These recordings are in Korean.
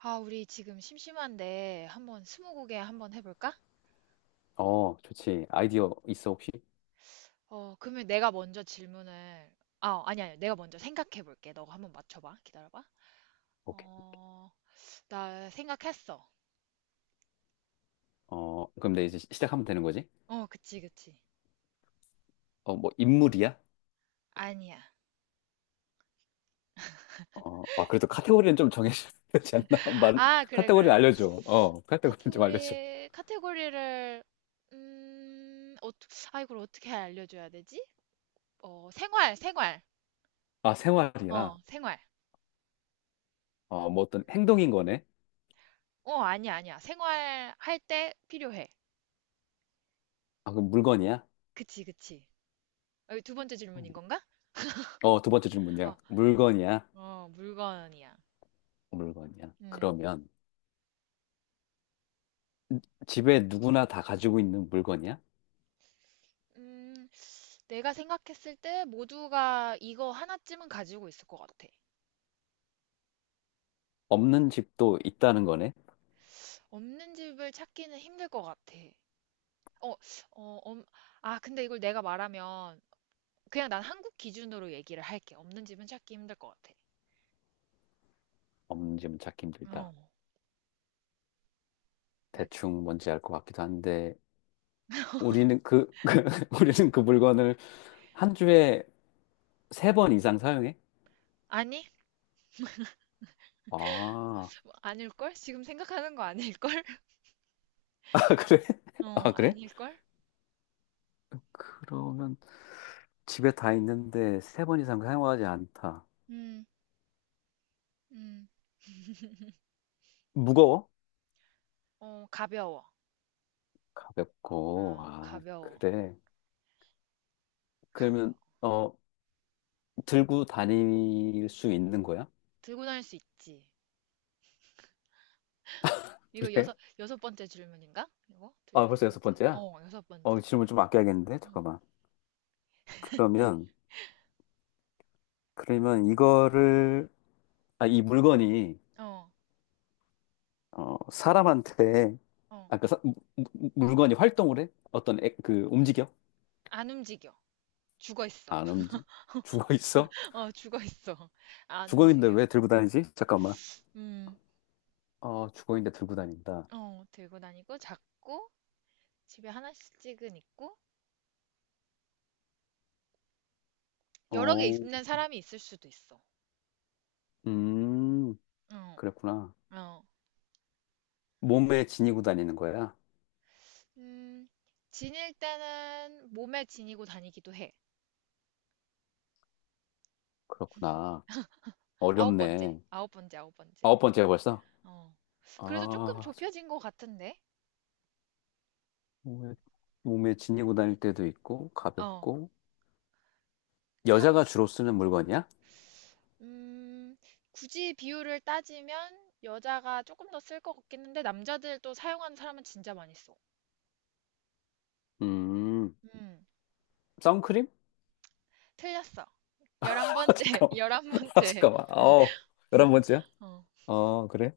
아, 우리 지금 심심한데 한번 스무고개 한번 해볼까? 어, 좋지. 아이디어 있어, 혹시? 그러면 내가 먼저 질문을. 아, 아니 아니. 내가 먼저 생각해 볼게. 너가 한번 맞춰 봐. 기다려 봐. 오케이. 어, 나 생각했어. 어, 그럼 내 이제 시작하면 되는 거지? 어, 그치, 그치. 인물이야? 아니야. 어, 아, 그래도 카테고리는 좀 정해줘야 되지 않나? 말, 아, 그래, 카테고리는 그래. 알려줘. 어, 카테고리는 좀 알려줘. 카테고리를. 음, 어, 아, 이걸 어떻게 알려줘야 되지? 어, 생활, 생활. 아, 어, 생활이야. 생활. 어, 뭐 어떤 행동인 거네? 어, 아니야, 아니야. 생활 할 때 필요해. 아, 그럼 물건이야? 그치, 그치. 어, 2번째 질문인 건가? 어, 두 번째 어, 질문이야. 물건이야? 어, 물건이야. 물건이야. 음, 그러면 집에 누구나 다 가지고 있는 물건이야? 음. 내가 생각했을 때 모두가 이거 하나쯤은 가지고 있을 것 같아. 없는 집도 있다는 거네? 없는 집을 찾기는 힘들 것 같아. 어, 어, 엄, 아, 근데 이걸 내가 말하면, 그냥 난 한국 기준으로 얘기를 할게. 없는 집은 찾기 힘들 것 같아. 없는 집은 찾기 어, 힘들다. 맞아. 대충 뭔지 알 것 같기도 한데, 우리는 그, 그 우리는 그 물건을 한 주에 세 번 이상 사용해? 아니? 아, 아닐걸? 지금 생각하는 거 아닐걸? 아, 그래? 어, 아, 그래? 아닐걸? 그러면 집에 다 있는데 세 번 이상 사용하지 않다. 음. 음, 무거워? 어, 가벼워. 가볍고, 어, 아, 가벼워. 그래. 그러면, 가벼워. 어, 들고 다닐 수 있는 거야? 들고 다닐 수 있지. 이거 그래? 여섯 번째 질문인가? 이거? 둘, 아, 여섯 벌써 여섯 번째. 번째야? 어, 여섯 어, 번째. 질문 좀 아껴야겠는데? 응. 잠깐만. 그러면, 그러면 이거를, 아, 이 물건이 어, 어, 사람한테 어. 아까 물건이 활동을 해? 어떤 그 움직여? 안 움직여. 죽어 있어. 안 움직. 죽어 있어? 어, 죽어 있어. 안 죽어 있는데 움직여. 왜 들고 다니지? 잠깐만. 음, 어, 죽어 있는데 들고 다닌다. 들고 다니고, 작고, 집에 하나씩은 있고, 여러 개 어, 있는 사람이 있을 수도 있어. 음, 어, 그랬구나. 어. 몸에 지니고 다니는 거야? 음, 지닐 때는 몸에 지니고 다니기도 해. 그렇구나. 9번째. 어렵네. 9번째, 아홉 번째. 아홉 번째야 벌써? 어. 그래도 조금 아, 저- 좁혀진 것 같은데? 몸에, 몸에 지니고 다닐 때도 있고 어. 가볍고 여자가 주로 쓰는 물건이야? 음, 굳이 비율을 따지면 여자가 조금 더 쓸 것 같긴 한데 남자들 또 사용하는 사람은 진짜 많이 써. 음, 음, 선크림? 틀렸어. 열한 번째, 잠깐만. 열한 아, 번째. 잠깐만. 어, 열한 번째야? 어, 어, 그래?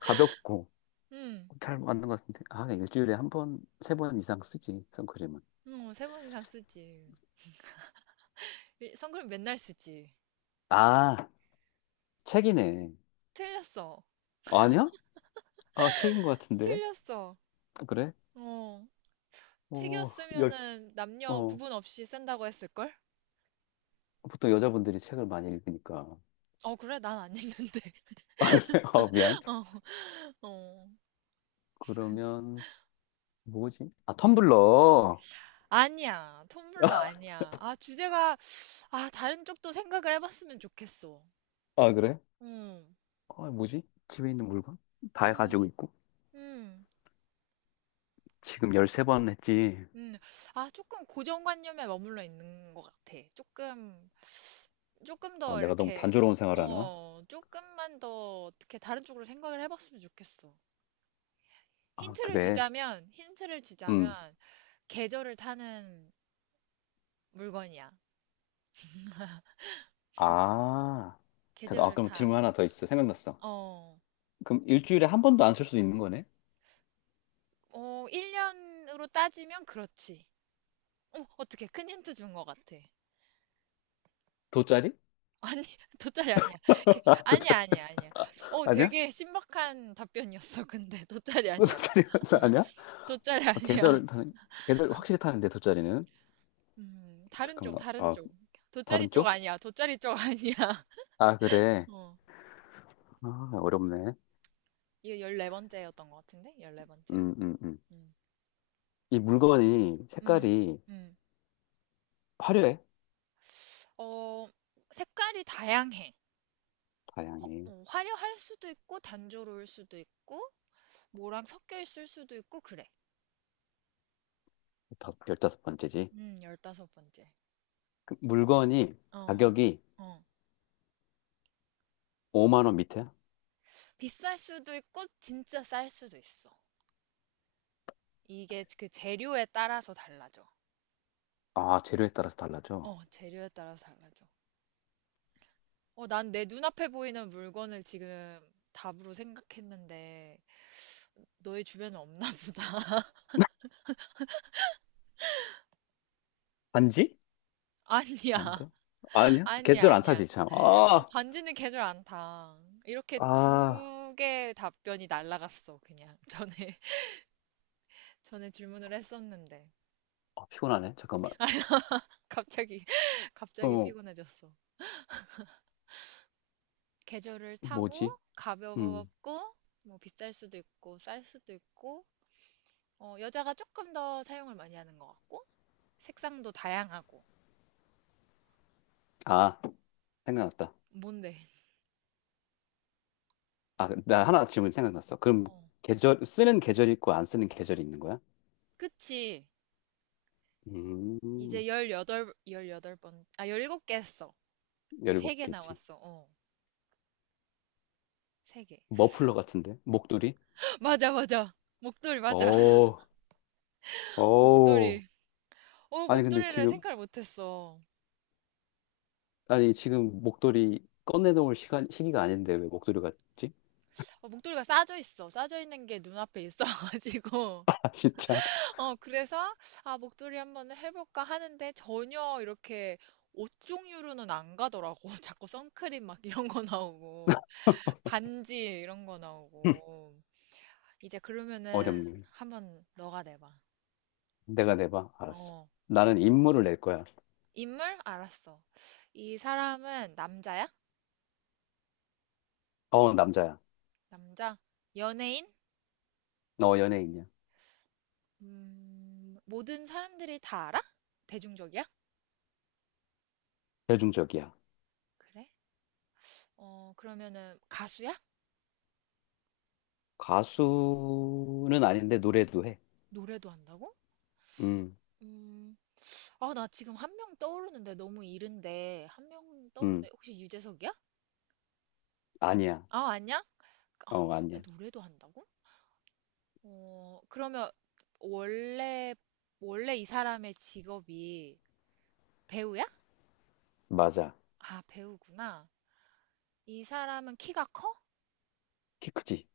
가볍고 음, 잘 맞는 것 같은데. 아, 그냥 일주일에 한 번, 세 번 이상 쓰지, 선크림은. 3번 이상 쓰지. 선크림 맨날 쓰지. 아, 책이네. 틀렸어, 아니야? 아, 책인 것 같은데. 틀렸어. 그래? 어, 어, 열, 책이었으면은 남녀 어, 구분 없이 쓴다고 했을걸? 보통 여자분들이 책을 많이 읽으니까. 어, 그래, 난 안 읽는데. 어, 미안. 어, 어. 그러면, 뭐지? 아, 텀블러. 아니야, 텀블러 아니야. 아, 주제가, 아, 다른 쪽도 생각을 해봤으면 좋겠어. 아, 그래? 음, 아, 뭐지? 집에 있는 물건? 다 음, 가지고 있고. 음, 지금 13번 했지. 음. 아, 조금 고정관념에 머물러 있는 것 같아. 조금, 조금 아, 더 내가 너무 이렇게, 단조로운 생활하나? 조금만 더 어떻게 다른 쪽으로 생각을 해봤으면 좋겠어. 아, 힌트를 그래. 주자면, 힌트를 음. 주자면, 계절을 타는 물건이야. 아, 잠깐, 아, 계절을 그럼 타. 질문 하나 더 있어. 생각났어. 어, 그럼 일주일에 한 번도 안 쓸 수 있는 거네? 1년으로 따지면 그렇지. 어, 어떻게 큰 힌트 준 것 같아. 돗자리? 아니, 돗자리 아니야. 아, 아니야, 돗자리. 아니야, 아니야. 어, 아니야? 되게 신박한 답변이었어, 근데. 돗자리 아니야. 돗자리 아니야? 돗자리 아, 아니야. 계절을 타는, 계절 확실히 타는데, 돗자리는? 다른 쪽, 잠깐만, 다른 아, 쪽. 돗자리 다른 쪽 쪽? 아니야. 돗자리 쪽 아니야. 아, 그래. 어, 아, 어렵네. 이거 14번째였던 것 같은데? 14번째? 음, 음, 음. 음, 이 물건이 음, 색깔이 음. 화려해. 어, 색깔이 다양해. 어, 다양해. 어, 화려할 수도 있고, 단조로울 수도 있고, 뭐랑 섞여 있을 수도 있고, 그래. 다 열다섯 번째지. 15번째. 그 물건이 어, 가격이 어. 5만 원 밑에야? 비쌀 수도 있고 진짜 쌀 수도 있어. 이게 그 재료에 따라서 달라져. 아, 재료에 따라서 달라져. 어, 재료에 따라서 달라져. 어, 난 내 눈앞에 보이는 물건을 지금 답으로 생각했는데 너의 주변에 없나 보다. 반지? 아니야. 아닌가? 아니야? 아니야, 계절 안 아니야. 타지, 참. 어, 아, 반지는 계절 안 타. 이렇게 아, 두 개의 답변이 날라갔어, 그냥. 전에, 전에 질문을 했었는데. 아, 피곤하네. 잠깐만. 갑자기, 갑자기 어, 피곤해졌어. 계절을 타고, 뭐지? 음, 가볍고, 뭐 비쌀 수도 있고, 쌀 수도 있고, 어, 여자가 조금 더 사용을 많이 하는 것 같고, 색상도 다양하고. 아, 생각났다. 뭔데? 아, 나 하나 질문 생각났어. 그럼 어. 계절, 쓰는 계절이 있고 안 쓰는 계절이 있는 거야? 그치. 음, 이제 17개 했어. 이제 열이 3개 먹겠지. 나왔어. 어, 세 개. 머플러 같은데? 목도리? 맞아, 맞아. 목도리, 맞아. 오, 오. 목도리. 어, 아니, 근데 목도리를 지금, 생각을 못했어. 아니, 지금 목도리 꺼내놓을 시간, 시기가 아닌데 왜 목도리 같지? 어, 목도리가 싸져 있어. 싸져 있는 게 눈앞에 있어가지고. 아, 진짜. 어, 그래서, 아, 목도리 한번 해볼까 하는데 전혀 이렇게 옷 종류로는 안 가더라고. 자꾸 선크림 막 이런 거 나오고. 반지 이런 거 나오고. 이제 그러면은 어렵네. 한번 너가 내봐. 내가 내봐. 알았어. 어. 나는 임무를 낼 거야. 인물? 알았어. 이 사람은 남자야? 어, 남자야. 남자? 연예인? 너 연예인이야. 모든 사람들이 다 알아? 대중적이야? 대중적이야. 그래? 어, 그러면은 가수야? 가수는 아닌데 노래도 해. 노래도 한다고? 음, 음. 아, 나 지금 한 명 떠오르는데 너무 이른데 한 명 떠오르는데 음, 혹시 유재석이야? 아니야. 아, 아니야? 아, 어, 그러면 아니야. 노래도 한다고? 그러면 원래 원래 이 사람의 직업이 배우야? 맞아. 아, 배우구나. 이 사람은 키가 커? 키 크지.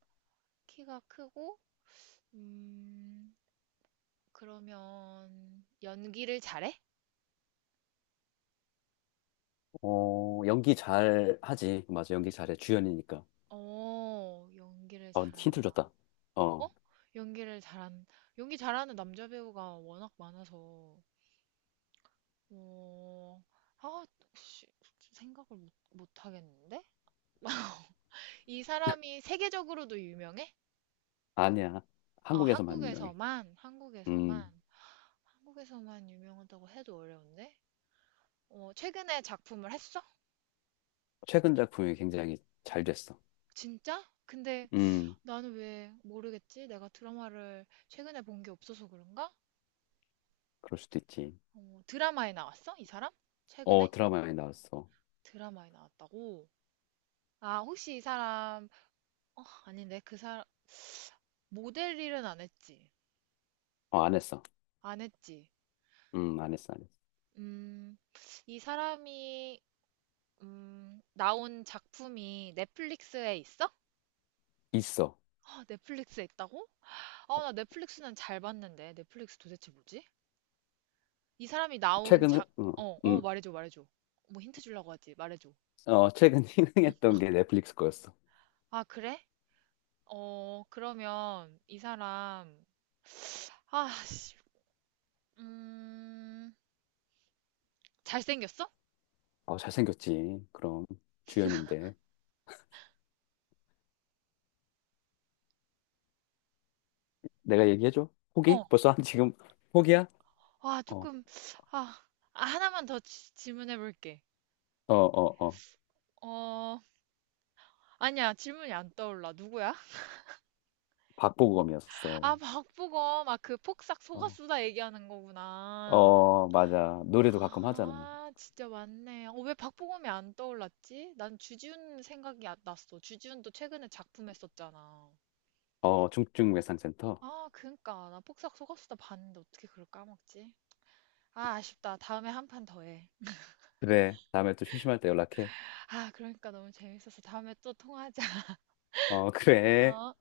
키가 크고, 음, 그러면 연기를 잘해? 어, 연기 잘 하지. 맞아, 연기 잘해. 주연이니까. 어, 연기를 어, 힌트 잘한다. 줬다. 어? 어, 연기를 잘한, 연기 잘하는 남자 배우가 워낙 많아서, 어, 아, 씨, 생각을 못 하겠는데? 이 사람이 세계적으로도 유명해? 아니야. 아, 한국에서만 유명해. 한국에서만, 음, 한국에서만, 한국에서만 유명하다고 해도 어려운데? 어, 최근에 작품을 했어? 최근 작품이 굉장히 잘 됐어. 진짜? 근데 음, 나는 왜 모르겠지? 내가 드라마를 최근에 본 게 없어서 그런가? 그럴 수도 있지. 어, 드라마에 나왔어? 이 사람? 최근에? 어, 드라마에 나왔어. 드라마에 나왔다고? 아, 혹시 이 사람, 어, 아닌데, 그 사람, 모델 일은 안 했지? 어, 안 했어. 안 했지? 안 했어, 안 했어. 음, 이 사람이, 나온 작품이 넷플릭스에 있어? 있어. 아, 넷플릭스에 있다고? 아, 나 넷플릭스는 잘 봤는데. 넷플릭스 도대체 뭐지? 이 사람이 나온 최근은? 작, 어, 어, 어, 음. 말해줘, 말해줘. 뭐 힌트 주려고 하지, 말해줘. 어, 최근 흥행했던 게 넷플릭스 거였어. 아, 그래? 어, 그러면 이 사람, 아, 씨, 음, 잘생겼어? 어, 잘생겼지. 그럼 주연인데. 내가 얘기해줘? 포기? 어, 벌써 한 지금 포기야? 아, 어, 조금, 아, 아, 하나만 더 질문해볼게. 어, 어, 어. 어, 아니야, 질문이 안 떠올라. 누구야? 아, 박보검이었어. 박보검, 아, 그 폭삭 어, 속았수다 얘기하는 거구나. 어, 맞아. 노래도 가끔 하잖아. 아, 진짜 맞네. 어, 왜 박보검이 안 떠올랐지? 난 주지훈 생각이 안 났어. 주지훈도 최근에 작품 했었잖아. 어, 중증외상센터. 아, 그니까. 나 폭삭 속았수다 봤는데 어떻게 그걸 까먹지? 아, 아쉽다. 다음에 1판 더 해. 그래. 다음에 또 심심할 때 연락해. 아, 그러니까 너무 재밌어서 다음에 또 통화하자. 어, 어? 그래.